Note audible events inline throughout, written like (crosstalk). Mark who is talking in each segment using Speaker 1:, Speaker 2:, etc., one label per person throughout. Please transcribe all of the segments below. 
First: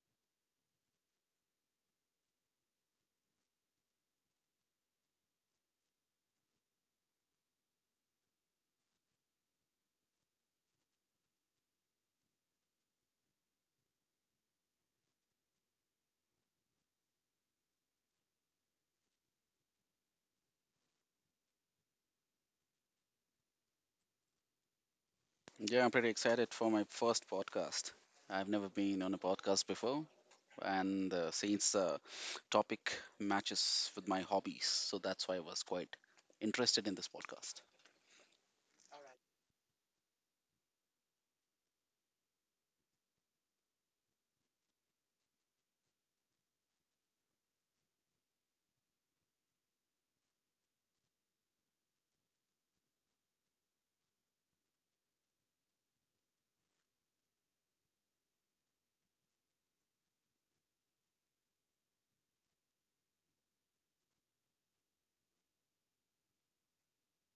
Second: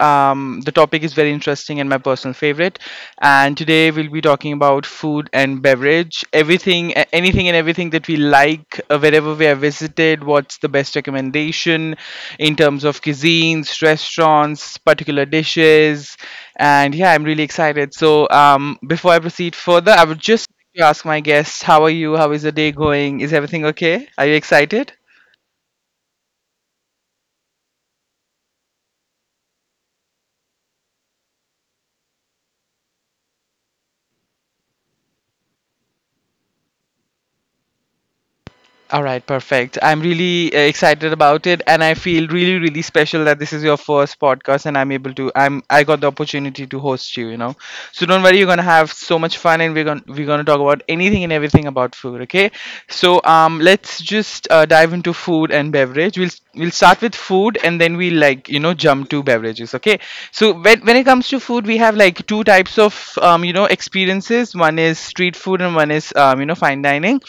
Speaker 1: the topic is very interesting and my personal favorite. And today we'll be talking about food and beverage, everything, anything and everything that we like, wherever we have visited. What's the best recommendation in terms of cuisines, restaurants, particular dishes, and yeah, I'm really excited. So before I proceed further, I would just to ask my guests, how are you? How is the day going? Is everything okay? Are you excited?
Speaker 2: Yeah, I'm pretty excited for my first podcast. I've never been on a podcast before, and since the topic matches with my hobbies, so that's why I was quite interested in this podcast.
Speaker 1: All right, perfect. I'm really excited about it, and I feel really, really special that this is your first podcast, and I'm able to. I'm. I got the opportunity to host you. You know, so don't worry. You're gonna have so much fun, and we're gonna talk about anything and everything about food. Okay, so let's just dive into food and beverage. We'll start with food, and then we like you know jump to beverages. Okay, so when it comes to food, we have like two types of you know experiences. One is street food and one is you know fine dining.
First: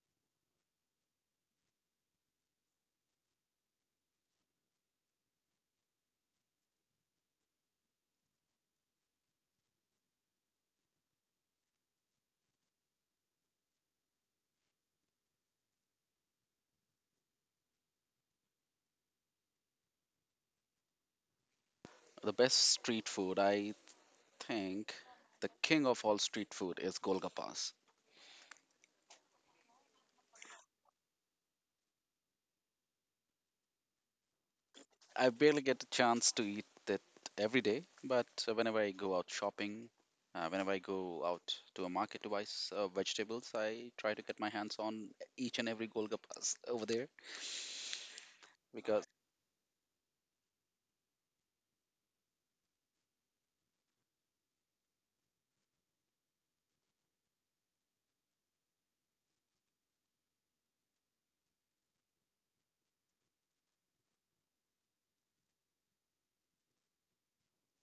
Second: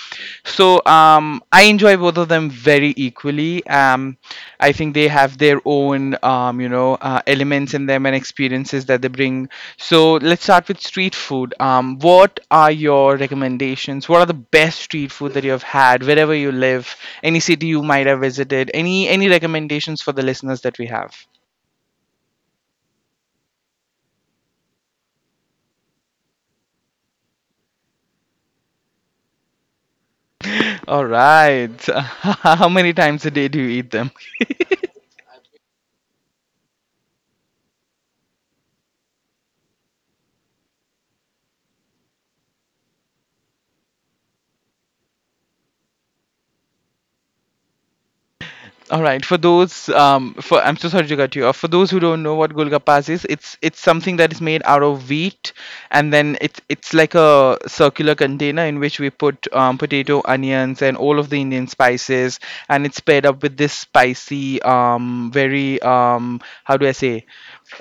Speaker 1: So I enjoy both of them very equally, I think they have their own you know elements in them and experiences that they bring. So let's start with street food. What are your recommendations? What are the best street food that you have had wherever you live, any city you might have visited, any recommendations for the listeners that we have?
Speaker 2: The best street food, I think, the king of all street food is Golgappas.
Speaker 1: (laughs) All right. (laughs) How many times a day do you eat them?
Speaker 2: I barely get a chance to eat it every day, but whenever I go out shopping, whenever I go out to a market to buy vegetables, I try to get my hands on each and every Golgappas over there.
Speaker 1: All
Speaker 2: Because
Speaker 1: right. For those, for I'm so sorry to cut you off. For those who don't know what golgappas is, it's something that is made out of wheat, and then it's like a circular container in which we put potato, onions, and all of the Indian spices, and it's paired up with this spicy, very how do I say,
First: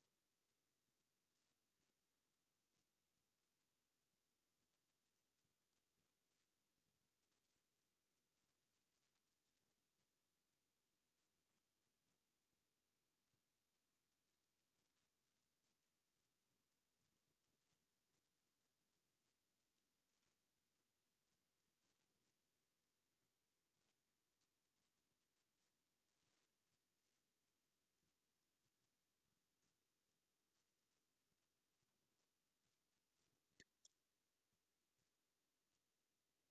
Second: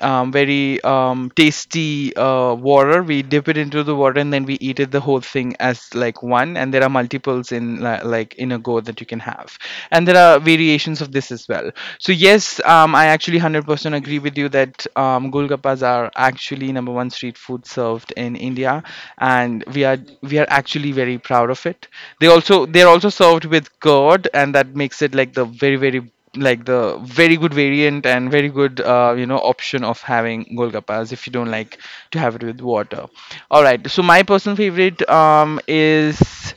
Speaker 1: very tasty water. We dip it into the water, and then we eat it the whole thing as like one. And there are multiples in like in a go that you can have, and there are variations of this as well. So yes, I actually 100% agree with you that golgappas are actually number one street food served in India, and we are actually very proud of it. They're also served with curd, and that makes it like the very good variant and very good you know option of having golgappas if you don't like to have it with water. All right, so my personal favorite is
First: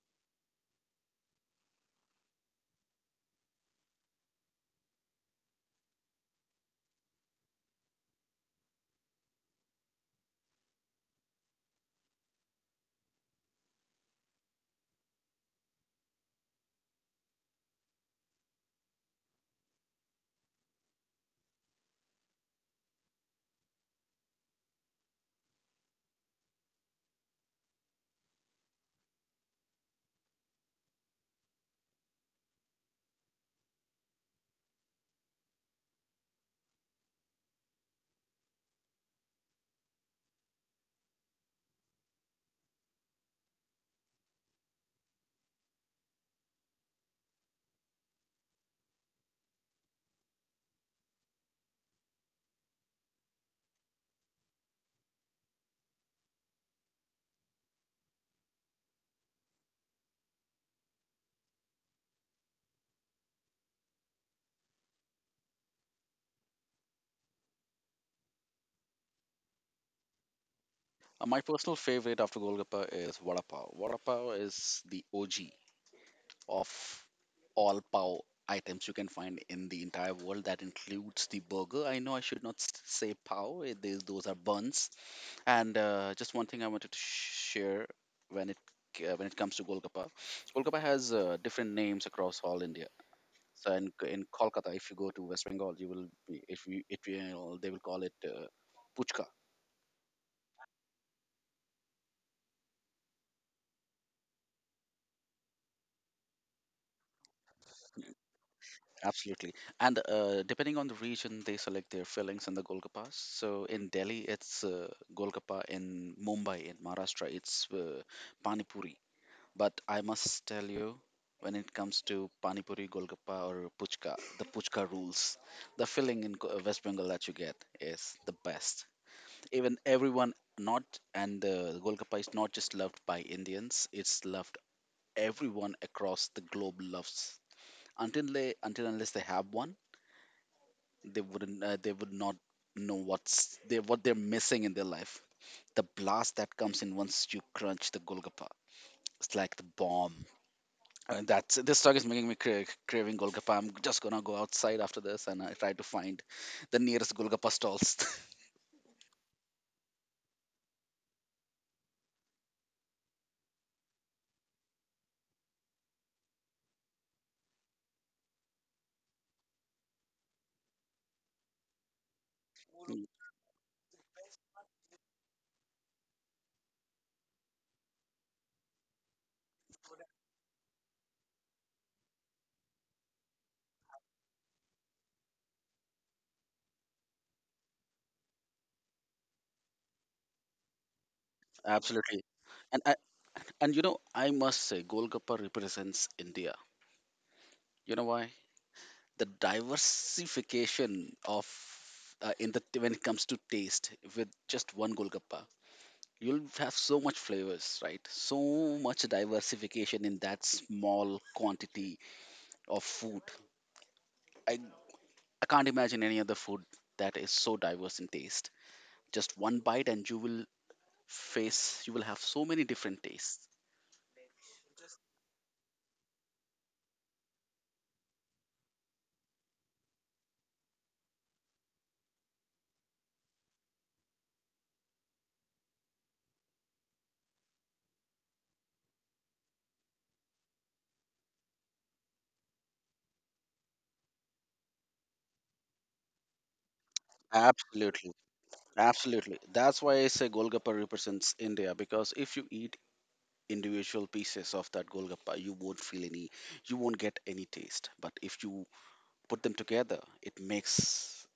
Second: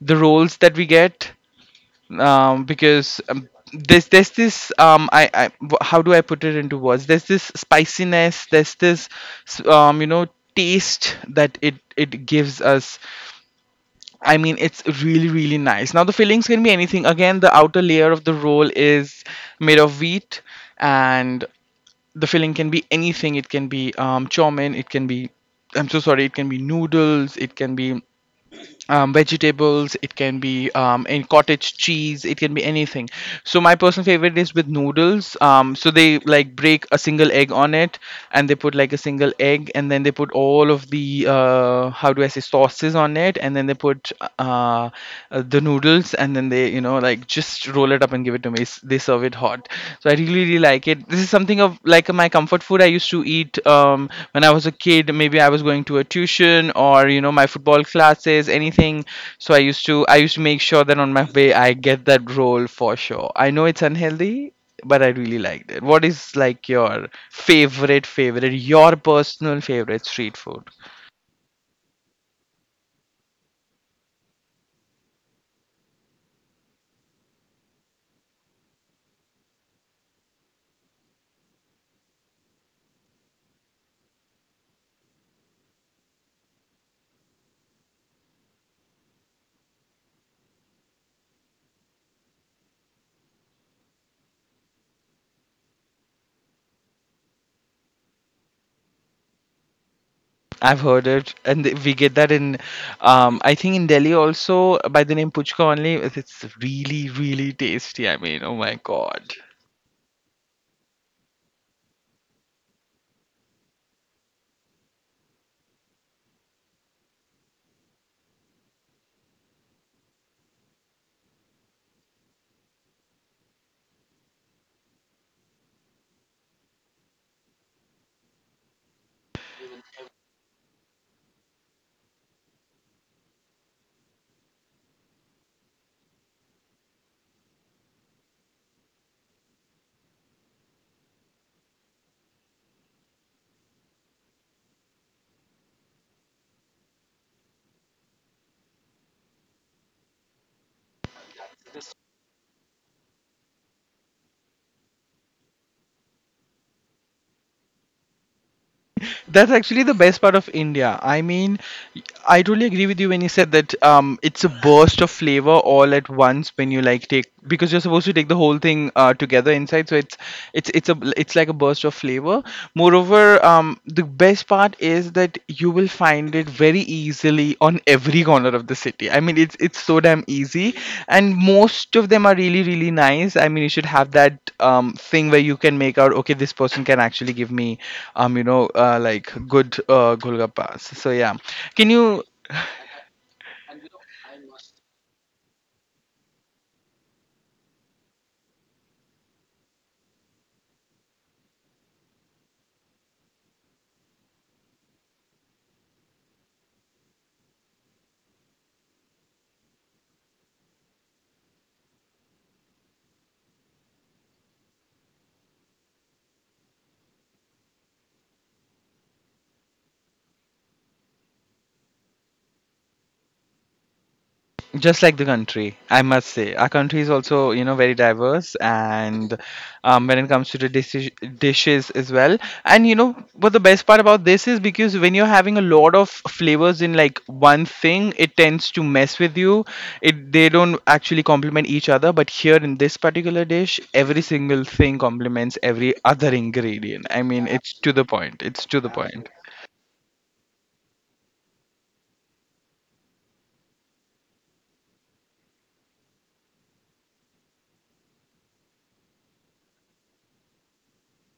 Speaker 1: the rolls that we get, because there's this how do I put it into words? There's this spiciness. There's this you know taste that it gives us. I mean, it's really really nice. Now the fillings can be anything. Again, the outer layer of the roll is made of wheat, and the filling can be anything. It can be chow mein. It can be I'm so sorry. It can be noodles. It can be vegetables, it can be in cottage cheese, it can be anything. So my personal favorite is with noodles. So they like break a single egg on it, and they put like a single egg, and then they put all of the how do I say sauces on it, and then they put uh, the noodles, and then they you know like just roll it up and give it to me. They serve it hot. So I really really like it. This is something of like my comfort food I used to eat when I was a kid, maybe I was going to a tuition or you know my football classes, anything. So I used to make sure that on my way I get that roll for sure. I know it's unhealthy, but I really liked it. What is like your favorite your personal favorite street food?
Speaker 2: My personal favorite after Golgappa is Vada Pav. Vada Pav is the OG of all pav items you can find in the entire world. That includes the burger. I know I should not say pav, it is, those are buns. And just one thing I wanted to share when when it comes to Golgappa, Golgappa has different names across all India. So in Kolkata, if you go to West Bengal, you will be, if you, they will call it puchka.
Speaker 1: I've heard it, and we get that in I think in Delhi also by the name Puchka only. It's really, really tasty. I mean, oh my god.
Speaker 2: Absolutely. And depending on the region, they select their fillings and the golgappas. So in Delhi, it's golgappa. In Mumbai, in Maharashtra, it's pani puri. But I must tell you, when it comes to pani puri, golgappa, or puchka, the puchka rules. The filling in West Bengal that you get is the best. Even everyone not and golgappa is not just loved by Indians. It's loved everyone across the globe loves. Until unless they have one, they wouldn't they would not know what they're missing in their life. The blast that comes in once you crunch the golgappa, it's like the bomb. And that's this talk is making me craving golgappa. I'm just gonna go outside after this and I try to find the nearest golgappa stalls. (laughs)
Speaker 1: That's actually the best part of India. I mean, I totally agree with you when you said that it's a burst of flavor all at once when you like take because you're supposed to take the whole thing together inside. So it's like a burst of flavor.
Speaker 2: Mm.
Speaker 1: Moreover, the best part is that you will find it very easily on every corner of the city. I mean, it's so damn easy, and most of them are really really nice. I mean, you should have that thing where you can make out, okay, this person can actually give me, you know, like good golgappas. So yeah, can you
Speaker 2: Absolutely, and and you know I must say golgappa represents India. You know why? The diversification of in the when it comes to taste with just one golgappa. You'll have so much flavors, right? So much diversification in that small quantity of food. I, I can't imagine any other food that is so diverse in taste. Just one bite, and you will have so many different tastes.
Speaker 1: just like the country, I must say our country is also you know very diverse, and when it comes to the dishes as well. And you know what the best part about this is, because when you're having a lot of flavors in like one thing, it tends to mess with you. It They don't actually complement each other, but here in this particular dish every single thing complements every other ingredient. I mean, yeah, it's to the
Speaker 2: Absolutely.
Speaker 1: point it's to the point
Speaker 2: Absolutely. That's why I say Golgappa represents India, because if you eat individual pieces of that Golgappa, you won't get any taste. But if you put them together, it makes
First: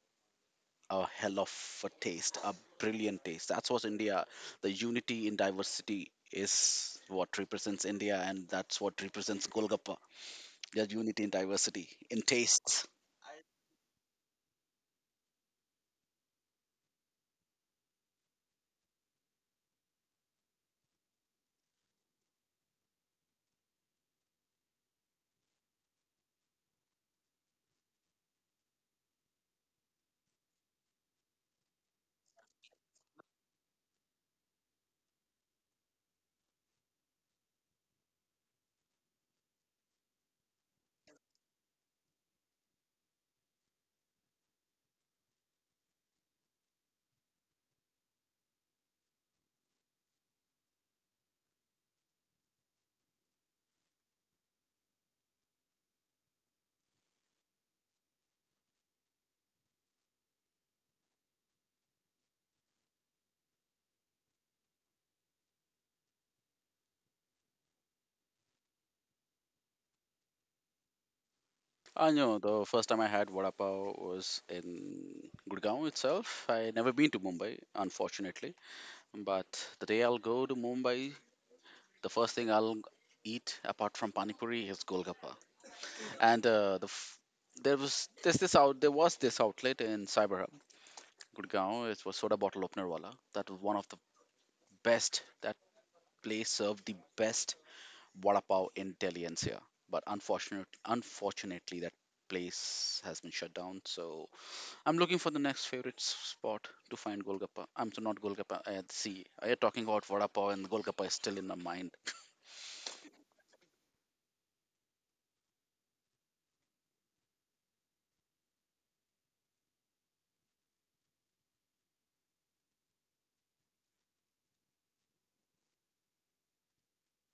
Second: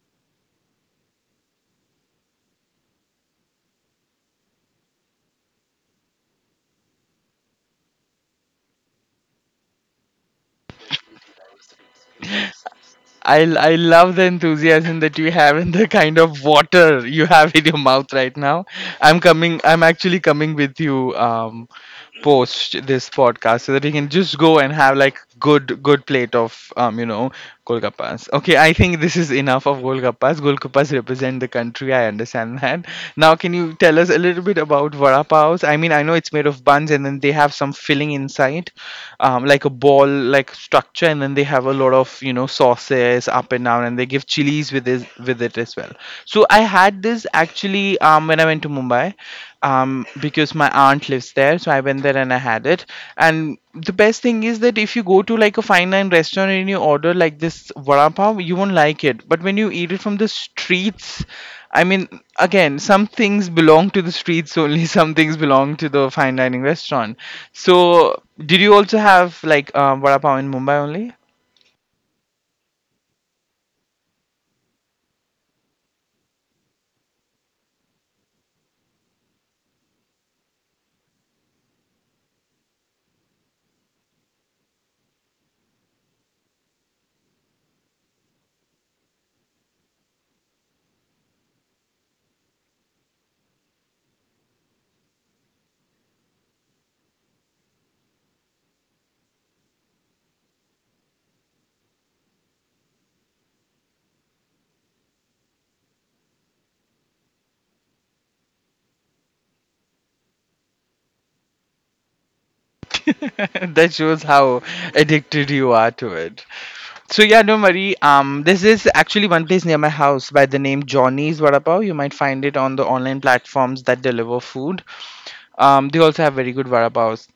Speaker 2: a hell of a taste, a brilliant taste. That's what India, the unity in diversity is what represents India, and that's what represents Golgappa, the unity in diversity, in tastes.
Speaker 1: I love the enthusiasm that you have and the kind of water you have in your mouth right now. I'm actually coming with you, post this podcast so that we can just go and have like good plate of you know golgappas. Okay, I think this is enough of golgappas. Golgappas represent the country. I understand that. Now, can you tell us a little bit about vada paos? I mean, I know it's made of buns and then they have some filling inside, like a ball like structure, and then they have a lot of you know sauces up and down, and they give chilies with this with it as well. So I had this actually when I went to Mumbai because my aunt lives there. So I went there and I had it. And the best thing is that if you go to like a fine line restaurant and you order like this vada pav, you won't like it. But when you eat it from the streets, I mean, again some things belong to the streets only. (laughs) Some things belong to the fine dining restaurant. So did you also have like vada pav in Mumbai only?
Speaker 2: I know the first time I had vada pav was in Gurgaon itself. I never been to Mumbai, unfortunately. But the day I'll go to Mumbai, the first thing I'll eat apart from pani puri is golgappa. And there's this out there was this outlet in Cyber Gurgaon. It was Soda Bottle Opener Wala. That was one of the best. That place served the best vada pav in Delhi NCR. But unfortunately, that place has been shut down. So I'm looking for the next favorite spot to find Golgappa. I'm so not Golgappa. I see. I am talking about vada pav and Golgappa is still in my mind. (laughs)
Speaker 1: (laughs) That shows how addicted you are to it. So yeah, no worry. This is actually one place near my house by the name Johnny's Vada Pav. You might find it on the online platforms that deliver food. They also have very good vada pavs.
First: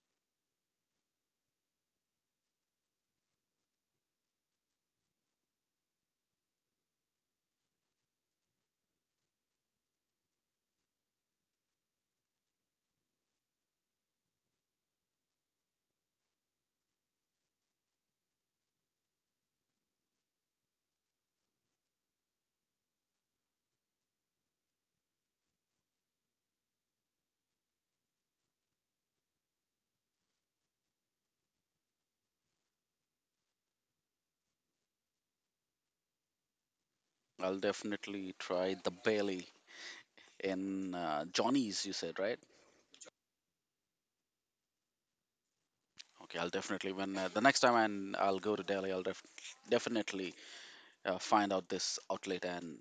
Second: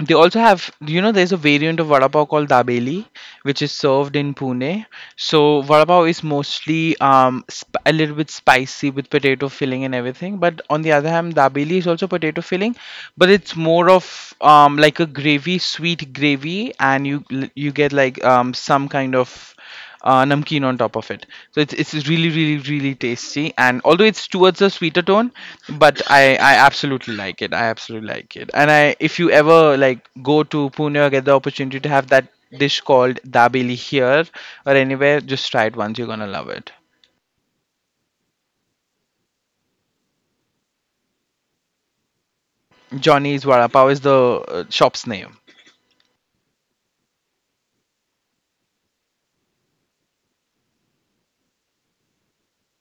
Speaker 1: They also have, you know, there's a variant of vada pav called dabeli, which is served in Pune. So vada pav is mostly a little bit spicy with potato filling and everything. But on the other hand, dabeli is also potato filling, but it's more of like a gravy, sweet gravy, and you get like some kind of namkeen on top of it. So it's really really really tasty, and although it's towards a sweeter tone, but I absolutely like it. I absolutely like it. And I if you ever like go to Pune or get the opportunity to have that dish called dabeli here or anywhere, just try it once. You're gonna love it.
Speaker 2: I'll definitely try the Bailey in Johnny's. You said right?
Speaker 1: Johnny's Vada Pav is the shop's name.
Speaker 2: Okay, I'll definitely when the next time I'll go to Delhi, definitely find out this outlet and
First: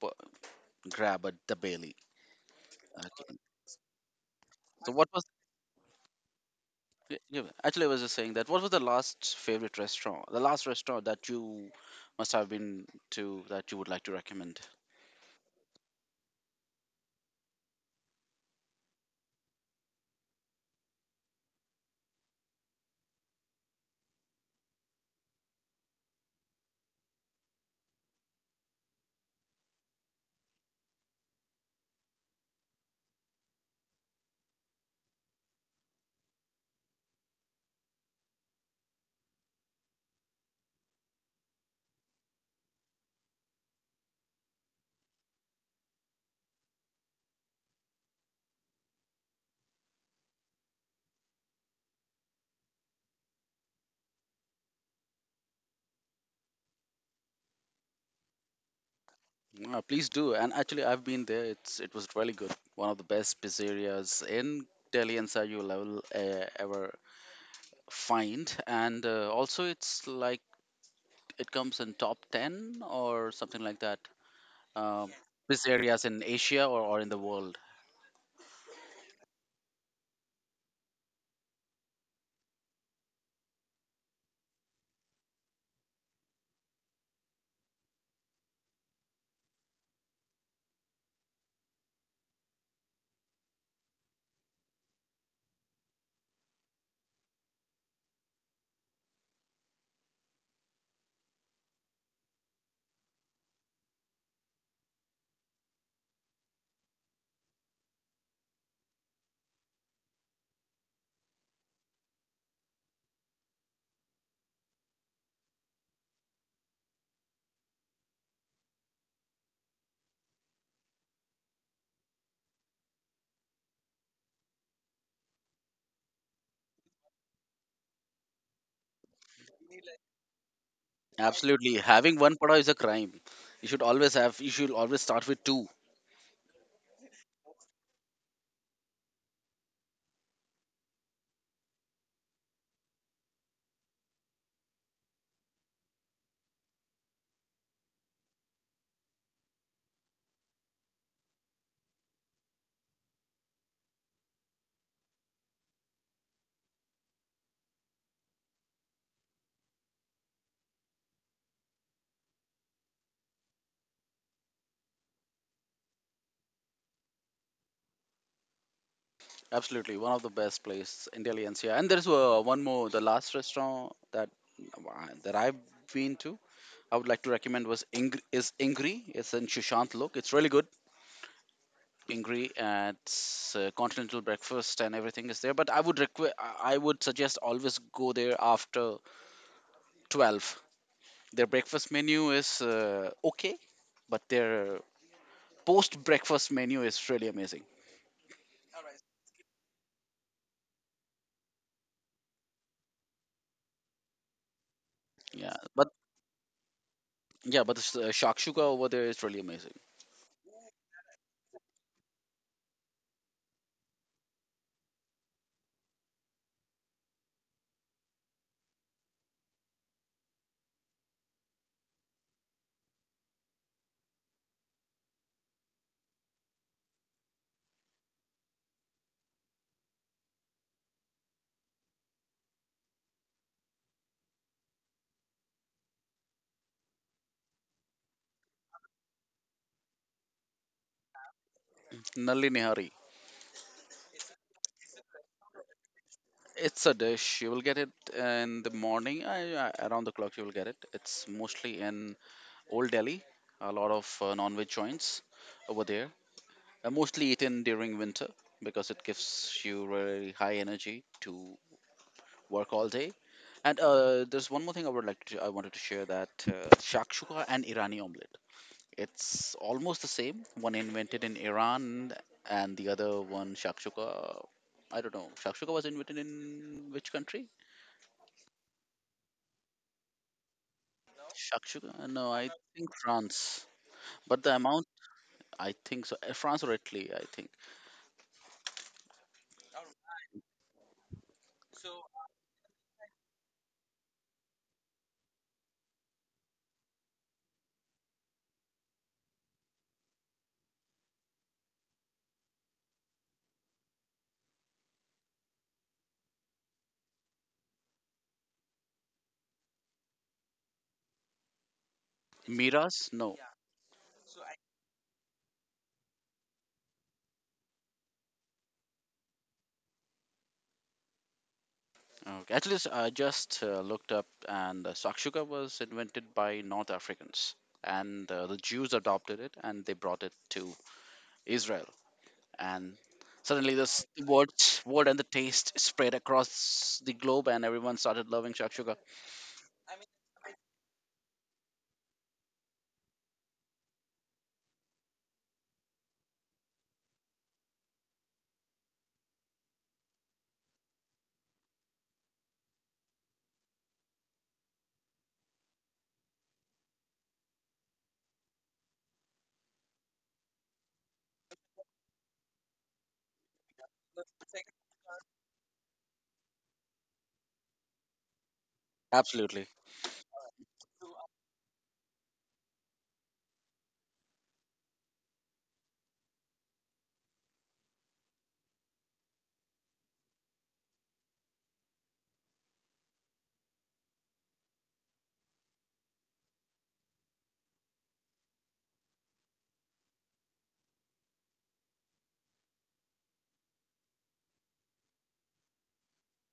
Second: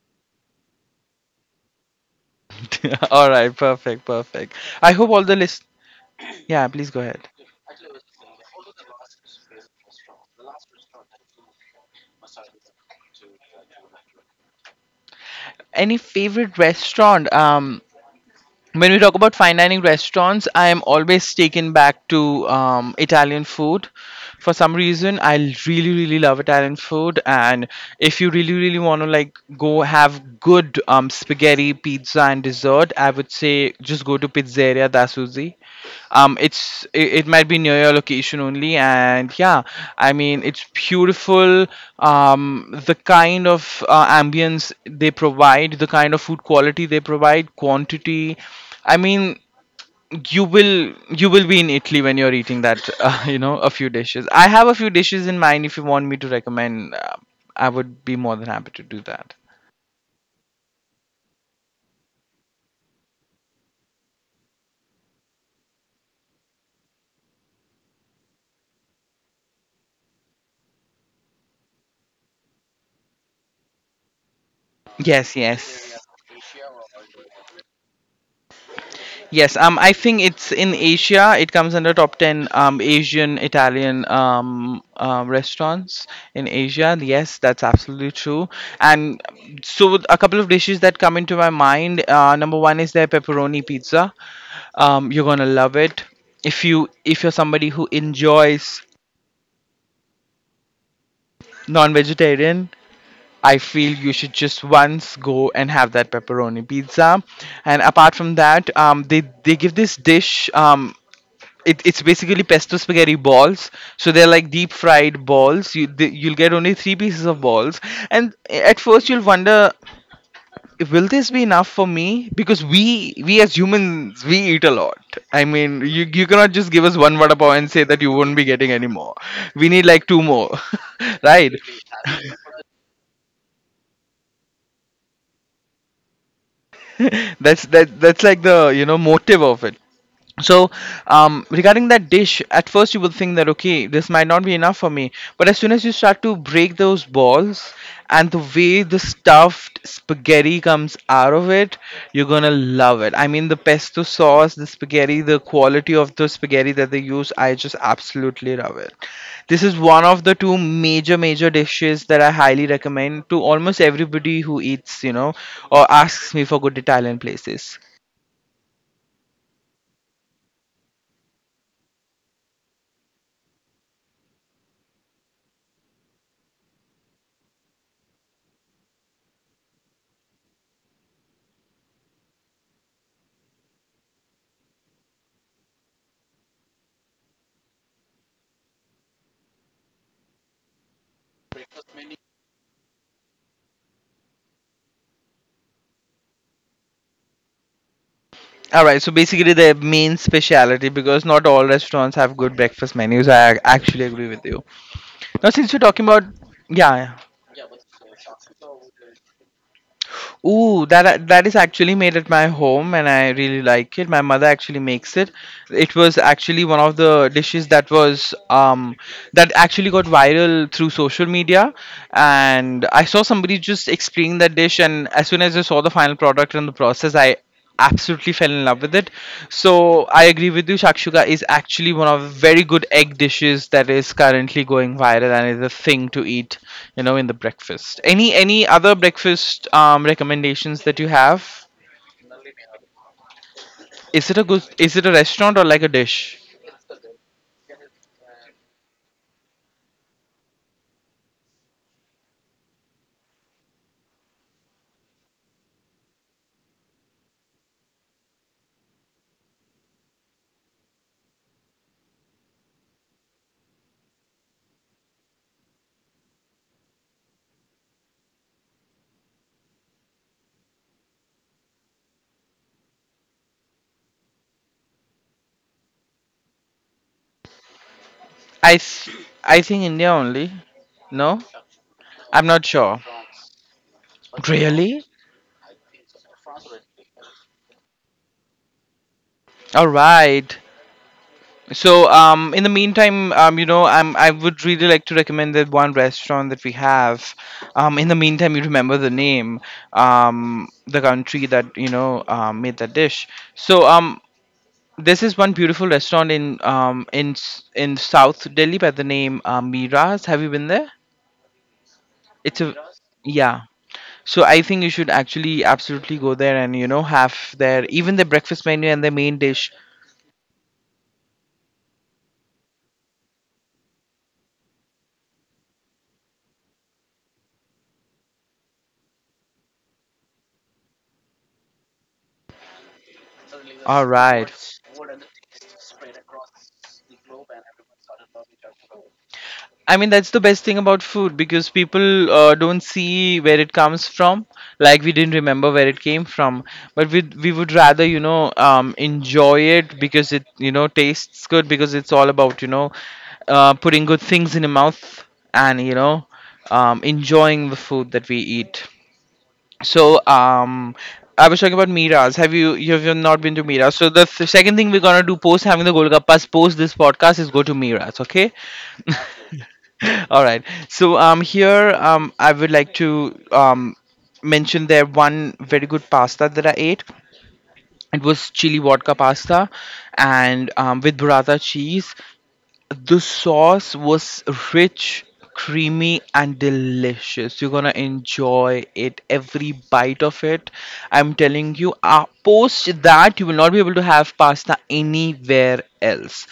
Speaker 2: pu- grab at the Bailey.
Speaker 1: (laughs) All
Speaker 2: Okay.
Speaker 1: right, perfect, perfect.
Speaker 2: So
Speaker 1: I
Speaker 2: what
Speaker 1: hope
Speaker 2: was
Speaker 1: all the list. Yeah, please go ahead.
Speaker 2: yeah, actually I was just saying, that what was the last favorite restaurant, the last restaurant that you must have been to that you would like to recommend?
Speaker 1: Any favorite restaurant? When we talk about fine dining restaurants, I am always taken back to Italian food. For some reason, I really, really love Italian food. And if you really, really want to like go have good spaghetti, pizza, and dessert, I would say just go to Pizzeria da Suzy. It might be near your location only. And yeah, I mean it's beautiful. The kind of ambience they provide, the kind of food quality they provide, quantity, I mean, you will be in Italy when you're eating that. (laughs) You know a few dishes, I have a few dishes in mind. If you want me to recommend, I would be more than happy to do that.
Speaker 2: Please do. And actually I've been there. It's it was really good. One of the best pizzerias in Delhi and Sir you'll ever, ever find. And also it's like it comes in top 10 or something like that. Um,
Speaker 1: Yes, yes.
Speaker 2: pizzerias in Asia, or in the world.
Speaker 1: Yes, I think it's in Asia. It comes under top 10 Asian Italian restaurants in Asia. Yes, that's absolutely true. And so, a couple of dishes that come into my mind. Number one is their pepperoni pizza. You're gonna love it if you're somebody who enjoys non-vegetarian. I feel you should just once go and have that pepperoni pizza. And apart from that, they give this dish. It's basically pesto spaghetti balls, so they're like deep fried balls. You'll get only three pieces of balls, and at first you'll wonder, will this be enough for me? Because we as humans we eat a lot. I mean, you cannot just give us one vada pav and say that you won't be getting any more. We need like two more. (laughs) Right.
Speaker 2: Absolutely. Having one pada is a crime. You should always start with two.
Speaker 1: (laughs) That's like the motive of it. So regarding that dish, at first you will think that okay, this might not be enough for me, but as soon as you start to break those balls and the way the stuffed spaghetti comes out of it, you're gonna love it. I mean, the pesto sauce, the spaghetti, the quality of the spaghetti that they use, I just absolutely love it. This is one of the two major major dishes that I highly recommend to almost everybody who eats, or asks me for good Italian places.
Speaker 2: Absolutely. One of the best place in Delhi NCR. And there's one more, the last restaurant that that I've been to, I would like to recommend was Ingri. It's in Shushant Lok. It's really good. Ingri, and it's continental breakfast and everything is there. But I would suggest always go there after 12. Their breakfast menu is okay, but their post breakfast menu is really amazing.
Speaker 1: All right, so basically the main speciality, because not all restaurants have good breakfast menus. I actually agree with you.
Speaker 2: Yeah,
Speaker 1: Now, since you're
Speaker 2: but
Speaker 1: talking about. Yeah, yeah.
Speaker 2: Shakshuka over there is really amazing.
Speaker 1: Ooh, that is actually made at my home, and I really like it. My mother actually makes it. It was actually one of the dishes that was that actually got viral through social media, and I saw somebody just explaining that dish, and as soon as I saw the final product and the process, I absolutely fell in love with it. So I agree with you. Shakshuka is actually one of the very good egg dishes that is currently going viral and is a thing to eat, in the breakfast. Any other breakfast recommendations that you have?
Speaker 2: Nalli nihari.
Speaker 1: Is it a good? Is it a restaurant or like a dish?
Speaker 2: It's a dish. You will get it in the morning, around the clock. You will get it. It's mostly in Old Delhi. A lot of non-veg joints over there. Mostly eaten during winter because it gives you really high energy to work all day. And there's one more thing I would like to. I wanted to share that shakshuka and Irani omelet. It's almost the same. One invented in Iran and the other one shakshuka. I don't know. Shakshuka was invented in which country?
Speaker 1: I th- I think India only. No,
Speaker 2: Shakshuka? No, I
Speaker 1: I'm not
Speaker 2: think
Speaker 1: sure.
Speaker 2: France. But the amount,
Speaker 1: Really?
Speaker 2: I think so. Uh, France or Italy, I think.
Speaker 1: All right. So, in the meantime, I would really like to recommend that one restaurant that we have. In the meantime, you remember the name, the country that made that dish. So, this is one beautiful restaurant in South Delhi by the name Miraz. Have you been there? It's a.
Speaker 2: Miras? No.
Speaker 1: Yeah. So I think you should actually absolutely go there and have their, even their breakfast menu, and their main dish.
Speaker 2: Okay. Actually, I just looked up, and shakshuka was invented by North Africans, and the Jews adopted it and they brought it to Israel. And suddenly this
Speaker 1: All
Speaker 2: word
Speaker 1: right.
Speaker 2: word and the taste spread across the globe and everyone started loving shakshuka.
Speaker 1: I mean, that's the best thing about food, because people don't see where it comes from. Like, we didn't remember where it came from, but we would rather, enjoy it because it tastes good, because it's all about putting good things in your mouth and enjoying the food that we eat. So I was talking about Miras. Have you have not been to Miras? So second thing we're gonna do post having the Golgappas, post this podcast, is go to Miras. Okay. (laughs)
Speaker 2: Absolutely.
Speaker 1: All right. So here I would like to mention there one very good pasta that I ate. It was chili vodka pasta and with burrata cheese. The sauce was rich, creamy, and delicious. You're gonna enjoy it, every bite of it. I'm telling you, post that, you will not be able to have pasta anywhere else.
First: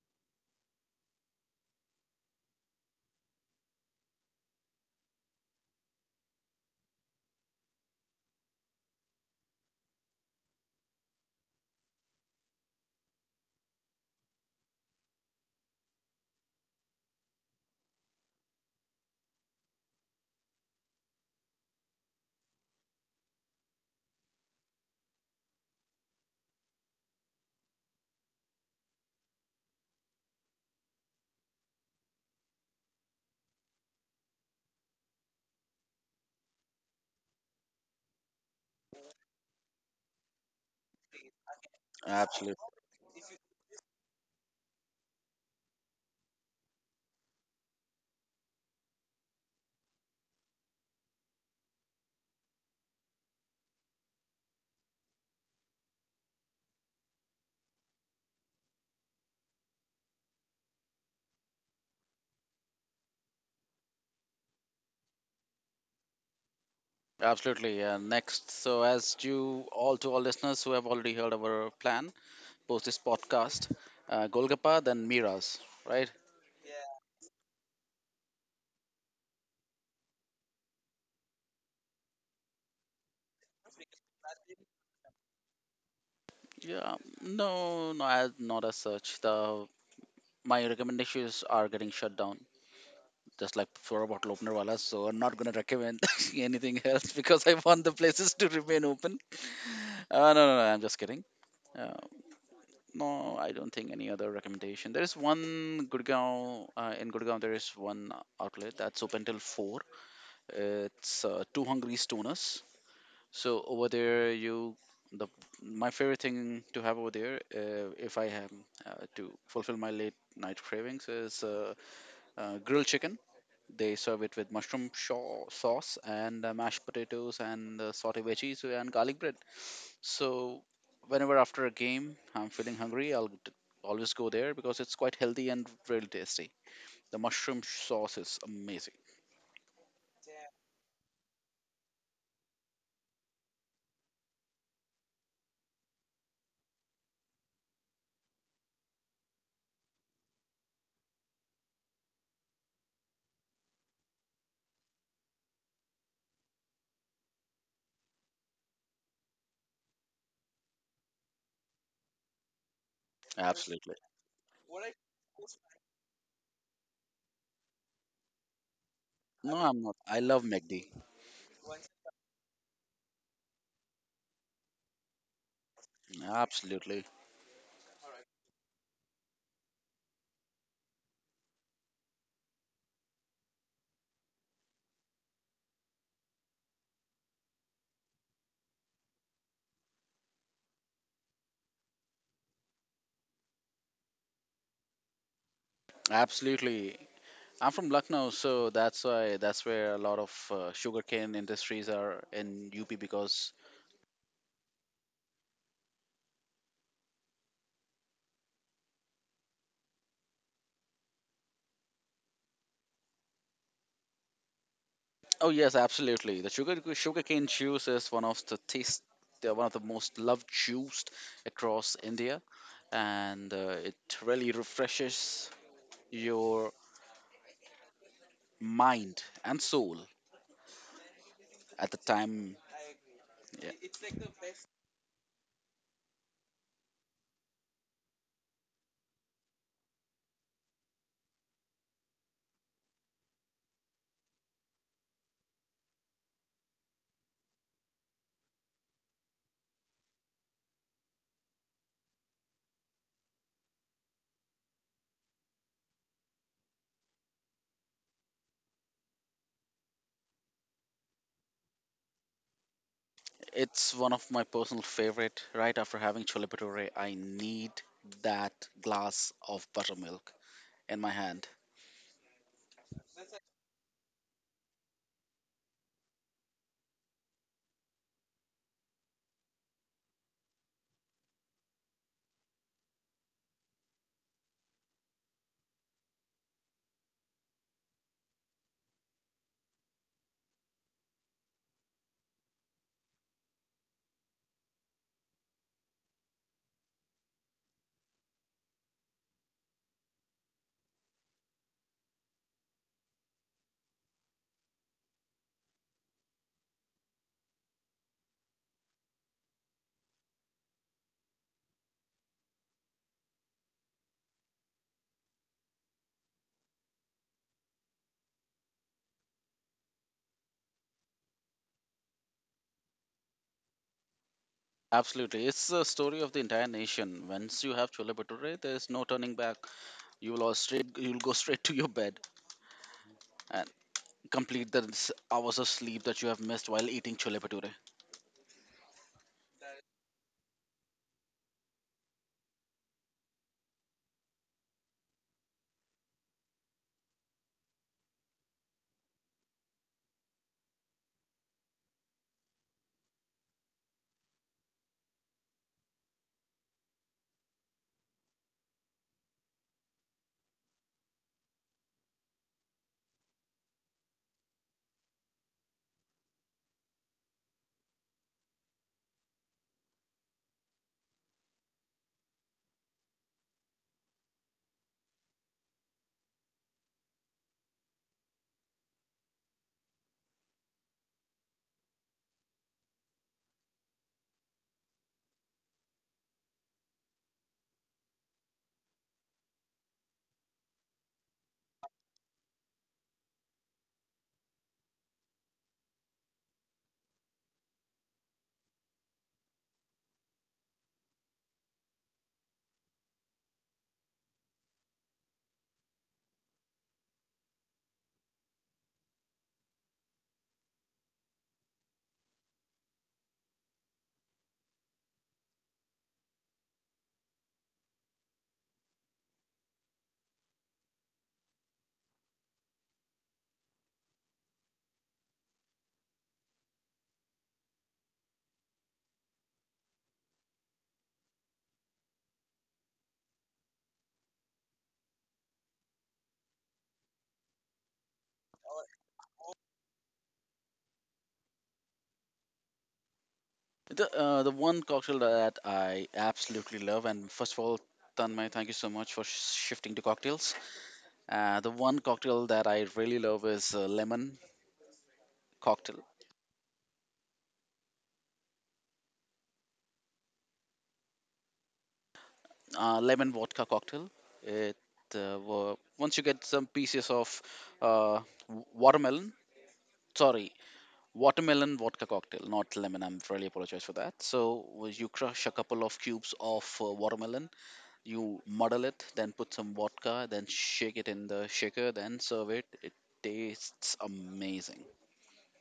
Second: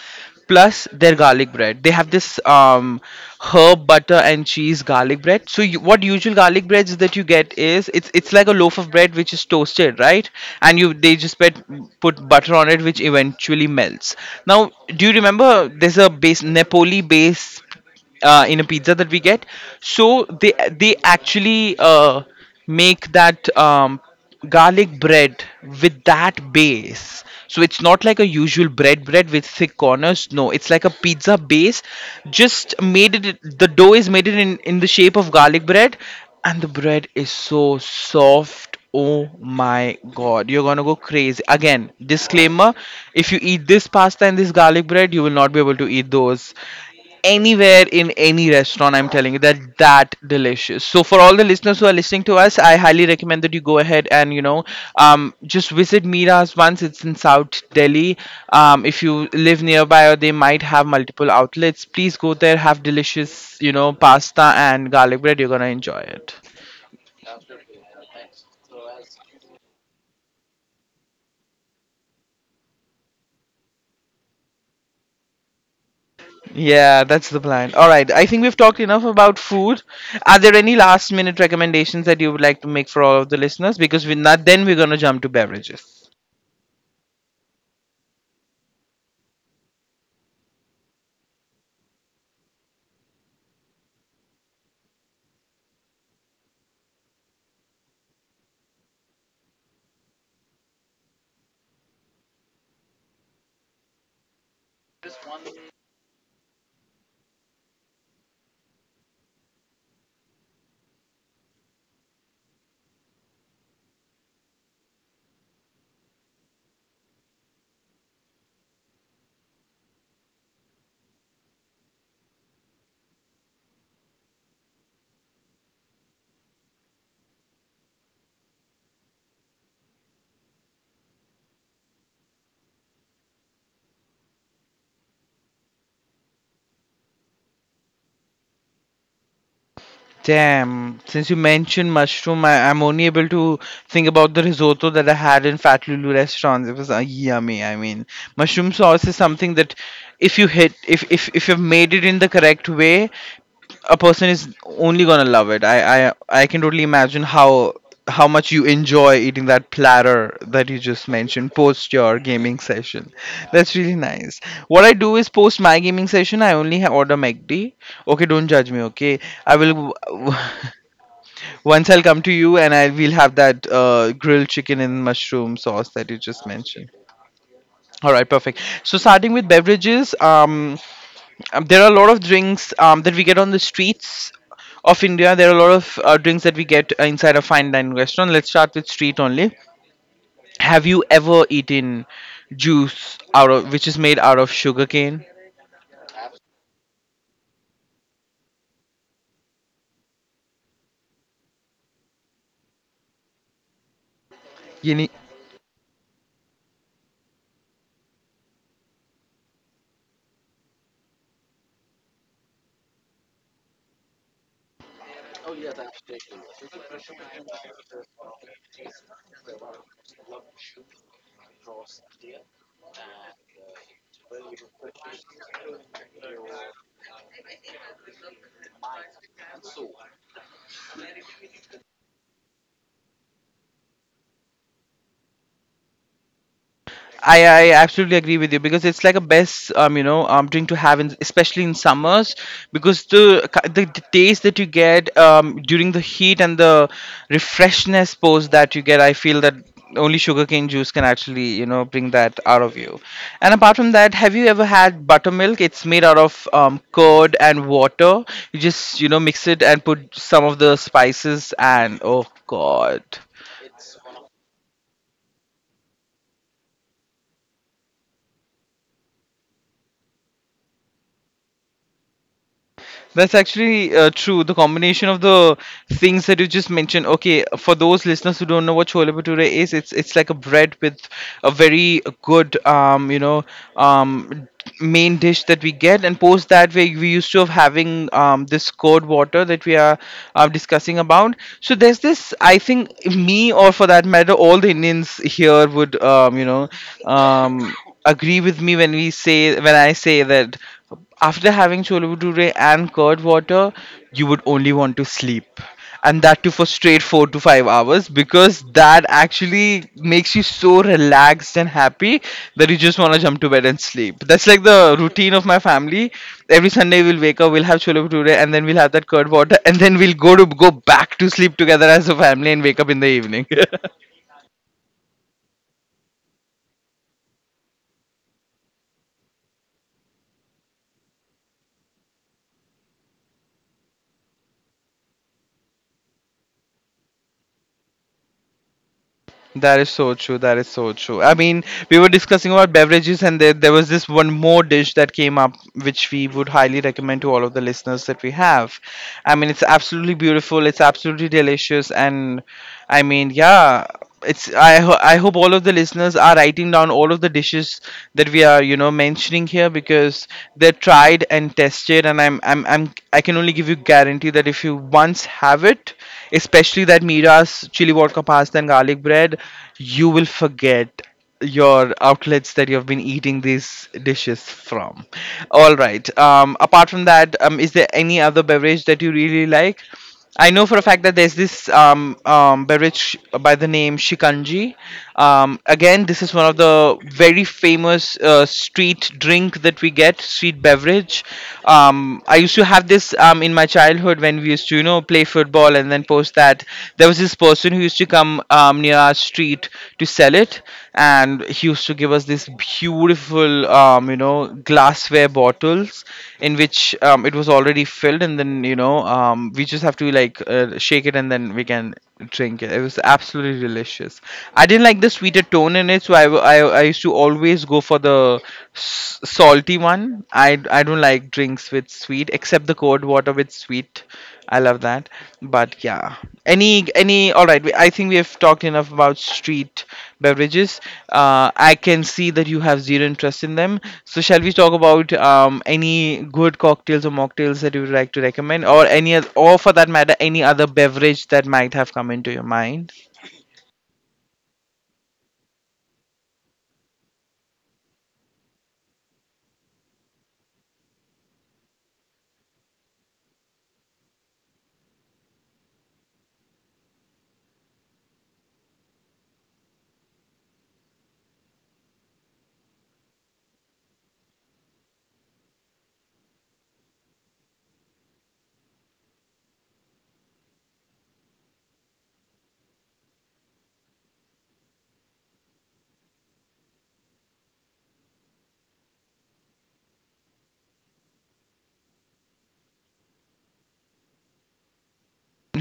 Speaker 1: Plus, their garlic bread. They have this herb butter and cheese garlic bread. So, what usual garlic breads that you get is it's like a loaf of bread which is toasted, right? And you they just put butter on it, which eventually melts. Now, do you remember there's a base, Napoli base, in a pizza that we get? So they actually make that garlic bread with that base. So it's not like a usual bread bread with thick corners. No, it's like a pizza base. Just made it. The dough is made it in the shape of garlic bread, and the bread is so soft left. Oh my god, you're gonna go crazy. Again,
Speaker 2: Absolutely.
Speaker 1: disclaimer, if you eat this pasta and this garlic bread, you will not be able to eat those anywhere in any restaurant. I'm telling you that that delicious. So for all the listeners who are listening to us, I highly recommend that you go ahead and just visit Mira's once. It's in South Delhi. If you live nearby, or they might have multiple outlets, please go there, have delicious, pasta and garlic bread. You're gonna enjoy it.
Speaker 2: Absolutely. And next, so as you all, to all listeners who have already heard our plan, post this podcast, golgappa then miras, right?
Speaker 1: Yeah, that's the plan. All right. I think we've talked enough about food. Are there any last minute recommendations that you would like to make for all of the listeners? Because we're not, then we're going to jump to beverages.
Speaker 2: Yeah, no, not as such. The My recommendations are getting shut down just like for a bottle opener wala, so I'm not going to recommend (laughs) anything else because I want the places to remain open. No, No, I'm just kidding. Uh, no, I don't think any other recommendation. There is one in Gurgaon, there is one outlet that's open till 4. It's Two Hungry Stoners. So over there, you the my favorite thing to have over there, if I have to fulfill my late night cravings, is grilled chicken. They serve it with mushroom shaw sauce and mashed potatoes and sauté veggies and garlic bread. So whenever after a game I'm feeling hungry, always go there because it's quite healthy and really tasty. The mushroom sauce is amazing.
Speaker 1: Damn. Since you mentioned mushroom, I'm only able to think about the risotto that I had in Fat Lulu restaurants. It was yummy. I mean, mushroom sauce is something that if you hit, if you've made it in the correct way, a person is only gonna love it. I can totally imagine how much you enjoy eating that platter that you just mentioned post your gaming session. That's
Speaker 2: Absolutely.
Speaker 1: really nice. What I do is post my gaming session, I only order McD. Okay, don't judge me. Okay, I
Speaker 2: No, I'm
Speaker 1: will.
Speaker 2: not. I
Speaker 1: (laughs)
Speaker 2: love McD.
Speaker 1: Once I'll come to you and I will have that grilled chicken and mushroom sauce that you just mentioned.
Speaker 2: Absolutely.
Speaker 1: All right, perfect. So starting with beverages, there are a lot of drinks that we get on the streets of India. There are a lot of drinks that we get inside a fine dining restaurant. Let's start with street only. Have you ever eaten juice out of which is made out of sugarcane?
Speaker 2: Absolutely. I'm from Lucknow, so that's why that's where a lot of sugarcane industries are in UP because Oh yes, absolutely. The sugarcane juice is one of the taste, one of the most loved juice across India, and it really refreshes your mind and soul at the time. Yeah.
Speaker 1: I absolutely agree with you, because it's like a best drink to have in, especially in summers, because the taste that you get during the heat and the refreshness post that you get, I feel that only sugarcane juice can actually bring that out of you. And apart from that, have you ever had buttermilk? It's made out of curd and water. You just mix it and put some of the spices, and oh god.
Speaker 2: It's one of my personal favorite. Right after having chole bhature, I need that glass of buttermilk in my hand.
Speaker 1: That's actually true. The combination of the things that you just mentioned. Okay, for those listeners who don't know what chole bhature is, it's like a bread with a very good, um, main dish that we get, and post that we used to have having this cold water that we are discussing about. So there's this. I think me, or for that matter, all the Indians here would, um, agree with me when we say when I say that after having chole bhature and curd water, you would only want to sleep. And that too for straight 4 to 5 hours, because that actually makes you so relaxed and happy that you just want to jump to bed and sleep. That's like the routine of my family. Every Sunday we'll wake up, we'll have chole bhature, and then we'll have that curd water, and then we'll go back to sleep together as a family and wake up in the evening.
Speaker 2: Absolutely, it's the story of the entire nation. Once you have chole bhature, there is no turning back. You'll go straight to your bed and complete the hours of sleep that you have missed while eating chole bhature.
Speaker 1: That is so true. That is so true. I mean, we were discussing about beverages, and there was this one more dish that came up, which we would highly recommend to all of the listeners that we have. I mean, it's absolutely beautiful. It's absolutely delicious, and I mean, yeah, it's. I hope all of the listeners are writing down all of the dishes that we are, mentioning here, because they're tried and tested, and I can only give you guarantee that if you once have it, especially that Mira's chili vodka pasta and garlic bread, you will forget your outlets that you have been eating these dishes from. All right. Apart from that, is there any other beverage that you really like? I know for a fact that there's this beverage by the name Shikanji. Again, this is one of the very famous street drink that we get, street beverage much. I used to have this in my childhood when we used to, play football and then post that. There was this person who used to come near our street to sell it, and he used to give us this beautiful, glassware bottles in which it was already filled, and then we just have to like shake it, and then we can drink it. It was absolutely delicious. I didn't like the sweeter tone in it, so I used to always go for the salty one. I don't like drinks with sweet, except the cold water with sweet. I love that. But yeah, any all right. I think we have talked enough about street beverages. I can see that you have zero interest in them. So, shall we talk about any good cocktails or mocktails that you would like to recommend, or or for that matter, any other beverage that might have come into your mind?
Speaker 2: The one cocktail that I absolutely love, and first of all, Tanmay, thank you so much for shifting to cocktails. The one cocktail that I really love is cocktail, lemon vodka cocktail. It Once you get some pieces of uh, watermelon, sorry, watermelon vodka cocktail, not lemon. I'm really apologize for that. So you crush a couple of cubes of watermelon, you muddle it, then put some vodka, then shake it in the shaker, then serve it. It tastes amazing.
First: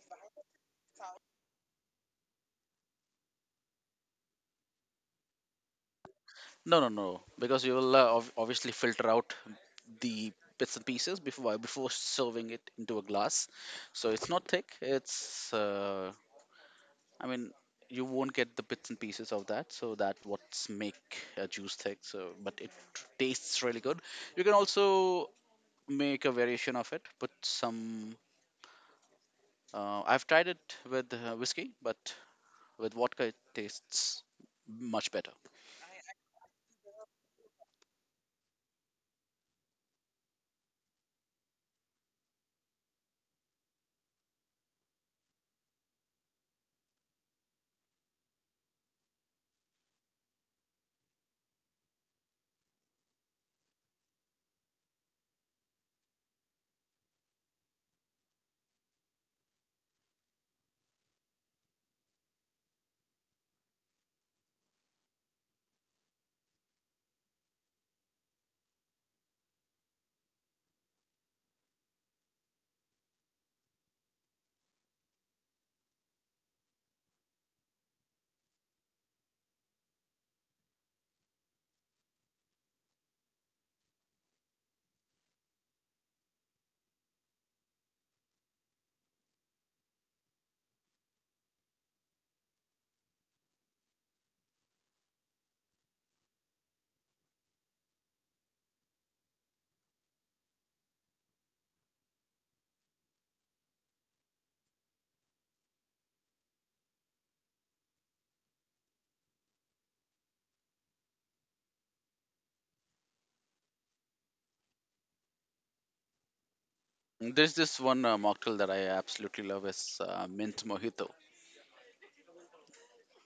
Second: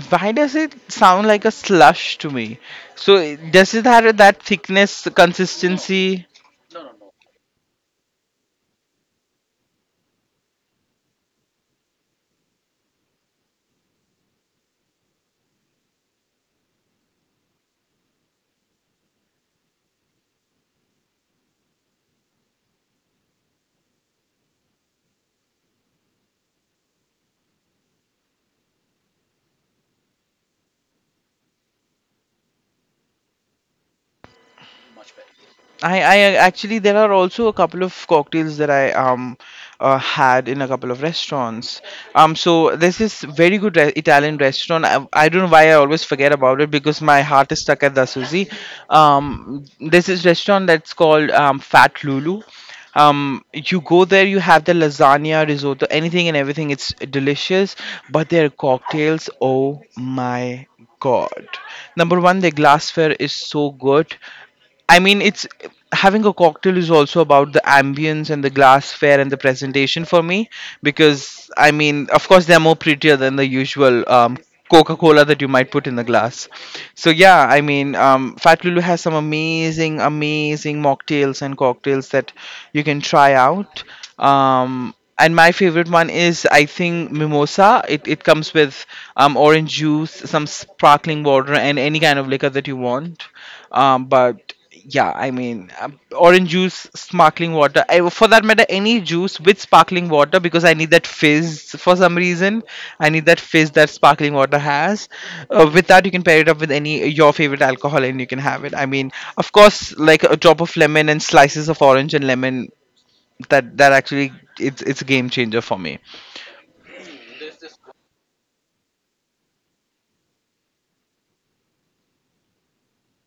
Speaker 1: Why does it sound like a slush to me? So, does it have that thickness, consistency?
Speaker 2: No, no, because you will obviously filter out the bits and pieces before serving it into a glass. So it's not thick. It's I mean, you won't get the bits and pieces of that, so that what's make a juice thick. So, but it tastes really good. You can also make a variation of it. Put some. I've tried it with whiskey, but with vodka it tastes much better.
Speaker 1: I actually there are also a couple of cocktails that I had in a couple of restaurants. So there's this very good Italian restaurant. I don't know why I always forget about it because my heart is stuck at the Suzy. There's this restaurant that's called Fat Lulu. You go there, you have the lasagna, risotto, anything and everything. It's delicious, but their cocktails, oh my God. Number one, their glassware is so good. I mean, it's having a cocktail is also about the ambience and the glassware and the presentation for me because I mean, of course, they're more prettier than the usual Coca Cola that you might put in the glass. So yeah, I mean, Fat Lulu has some amazing, amazing mocktails and cocktails that you can try out. And my favorite one is I think mimosa. It comes with orange juice, some sparkling water, and any kind of liquor that you want but yeah, I mean, orange juice, sparkling water, I, for that matter, any juice with sparkling water, because I need that fizz for some reason, I need that fizz that sparkling water has. With that you can pair it up with any your favorite alcohol and you can have it. I mean, of course, like a drop of lemon and slices of orange and lemon, that actually, it's a game changer for me.
Speaker 2: There's this one mocktail that I absolutely love is mint mojito.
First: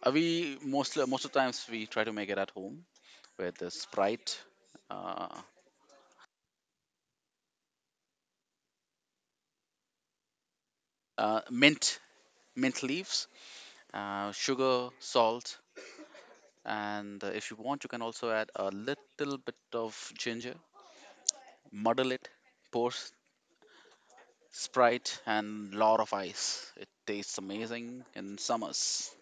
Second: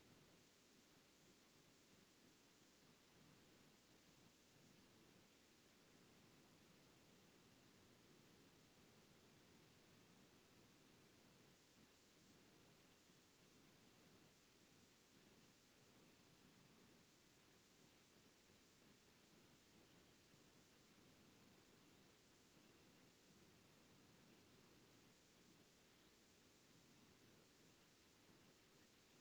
Speaker 2: We mostly, most of the times we try to make it at home with the Sprite, uh, uh, mint mint leaves, sugar, salt, and if you want, you can also add a little bit of ginger. Muddle it, pour s- Sprite, and lot of ice. It tastes amazing in summers.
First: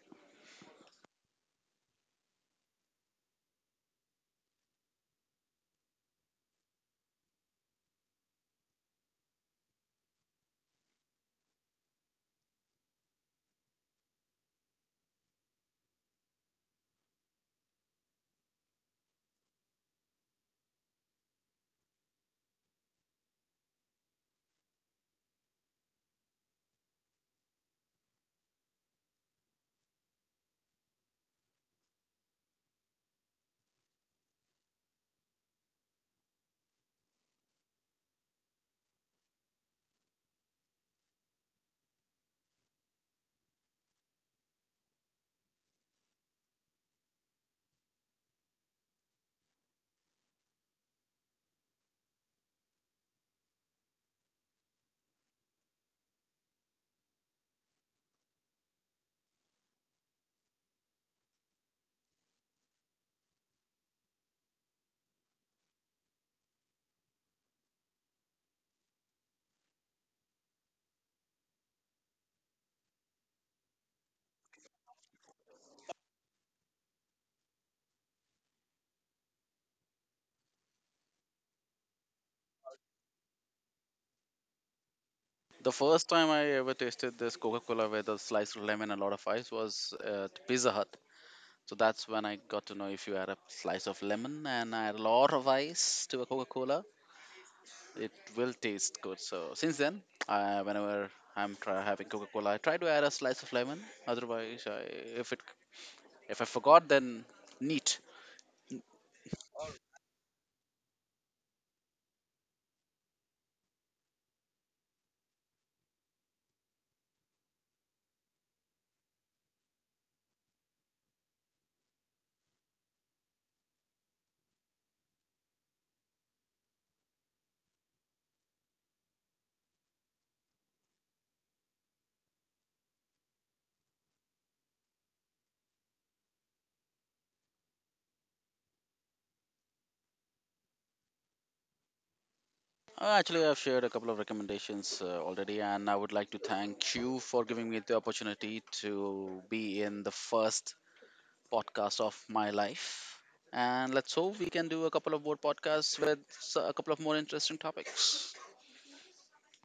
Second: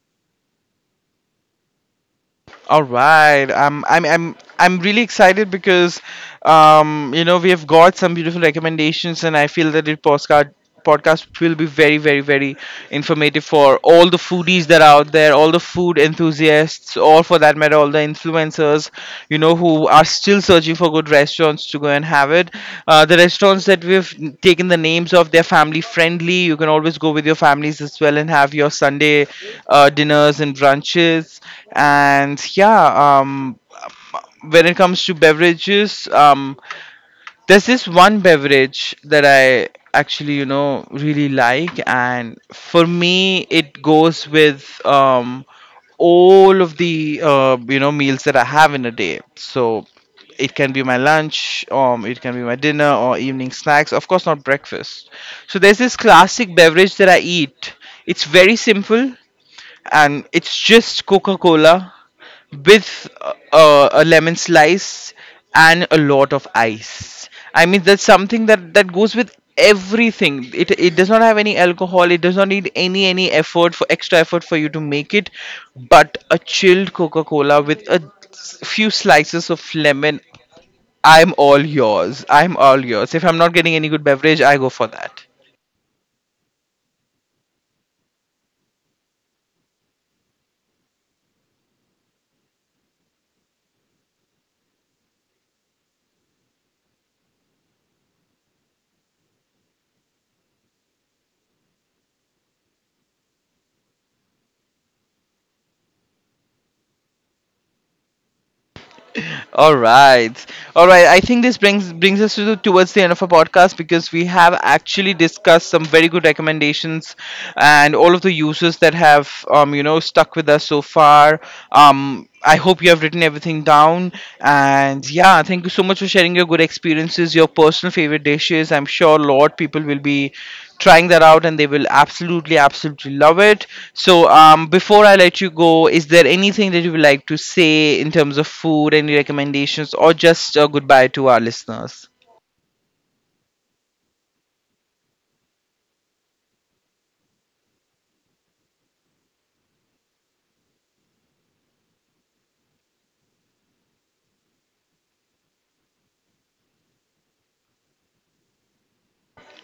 Speaker 1: All right. I'm really excited because we have got some beautiful recommendations and I feel that the postcard podcast will be very, very, very informative for all the foodies that are out there, all the food enthusiasts, or for that matter, all the influencers, you know, who are still searching for good restaurants to go and have it. The restaurants that we've taken the names of, they're family friendly. You can always go with your families as well and have your Sunday dinners and brunches. And yeah, when it comes to beverages, um, there's this one beverage that I actually, you know, really like, and for me, it goes with all of the meals that I have in a day. So it can be my lunch, it can be my dinner or evening snacks. Of course, not breakfast. So there's this classic beverage that I eat. It's very simple and it's just Coca Cola with a lemon slice and a lot of ice. I mean, that's something that goes with everything. It does not have any alcohol. It does not need any effort for extra effort for you to make it, but a chilled Coca Cola with a few slices of lemon. I'm all yours. I'm all yours. If I'm not getting any good beverage, I go for that.
Speaker 2: The first time I ever tasted this Coca-Cola with a slice of lemon and a lot of ice was at Pizza Hut. So that's when I got to know if you add a slice of lemon and add a lot of ice to a Coca-Cola, it will taste good. So since then, whenever having Coca-Cola, I try to add a slice of lemon. Otherwise, if it if I forgot, then neat.
Speaker 1: All right, all right. I think this brings us to towards the end of our podcast, because we have actually discussed some very good recommendations, and all of the users that have stuck with us so far. I hope you have written everything down. And yeah, thank you so much for sharing your good experiences, your personal favorite dishes. I'm sure a lot people will be trying that out and they will absolutely absolutely love it. So before I let you go, is there anything that you would like to say in terms of food, any recommendations, or just a goodbye to our listeners?
Speaker 2: Actually, I've shared a couple of recommendations already, and I would like to thank you for giving me the opportunity to be in the first podcast of my life. And let's hope we can do a couple of more podcasts with a couple of more interesting topics.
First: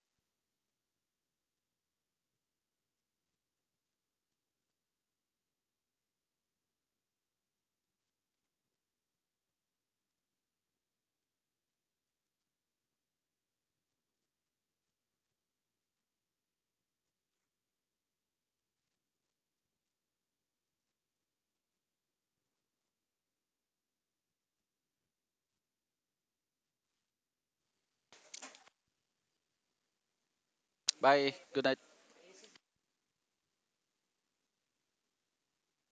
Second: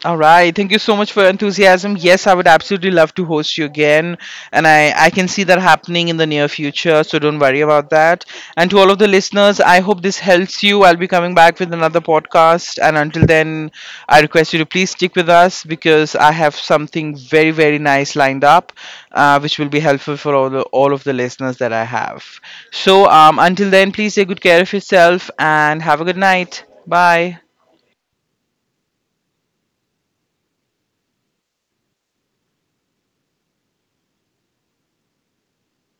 Speaker 1: All right. Thank you so much for your enthusiasm. Yes, I would absolutely love to host you again. And I can see that happening in the near future. So don't worry about that. And to all of the listeners, I hope this helps you. I'll be coming back with another podcast. And until then, I request you to please stick with us because I have something very, very nice lined up, which will be helpful for all of the listeners that I have. So until then, please take good care of yourself and have a good night. Bye.
Speaker 2: Bye. Good night.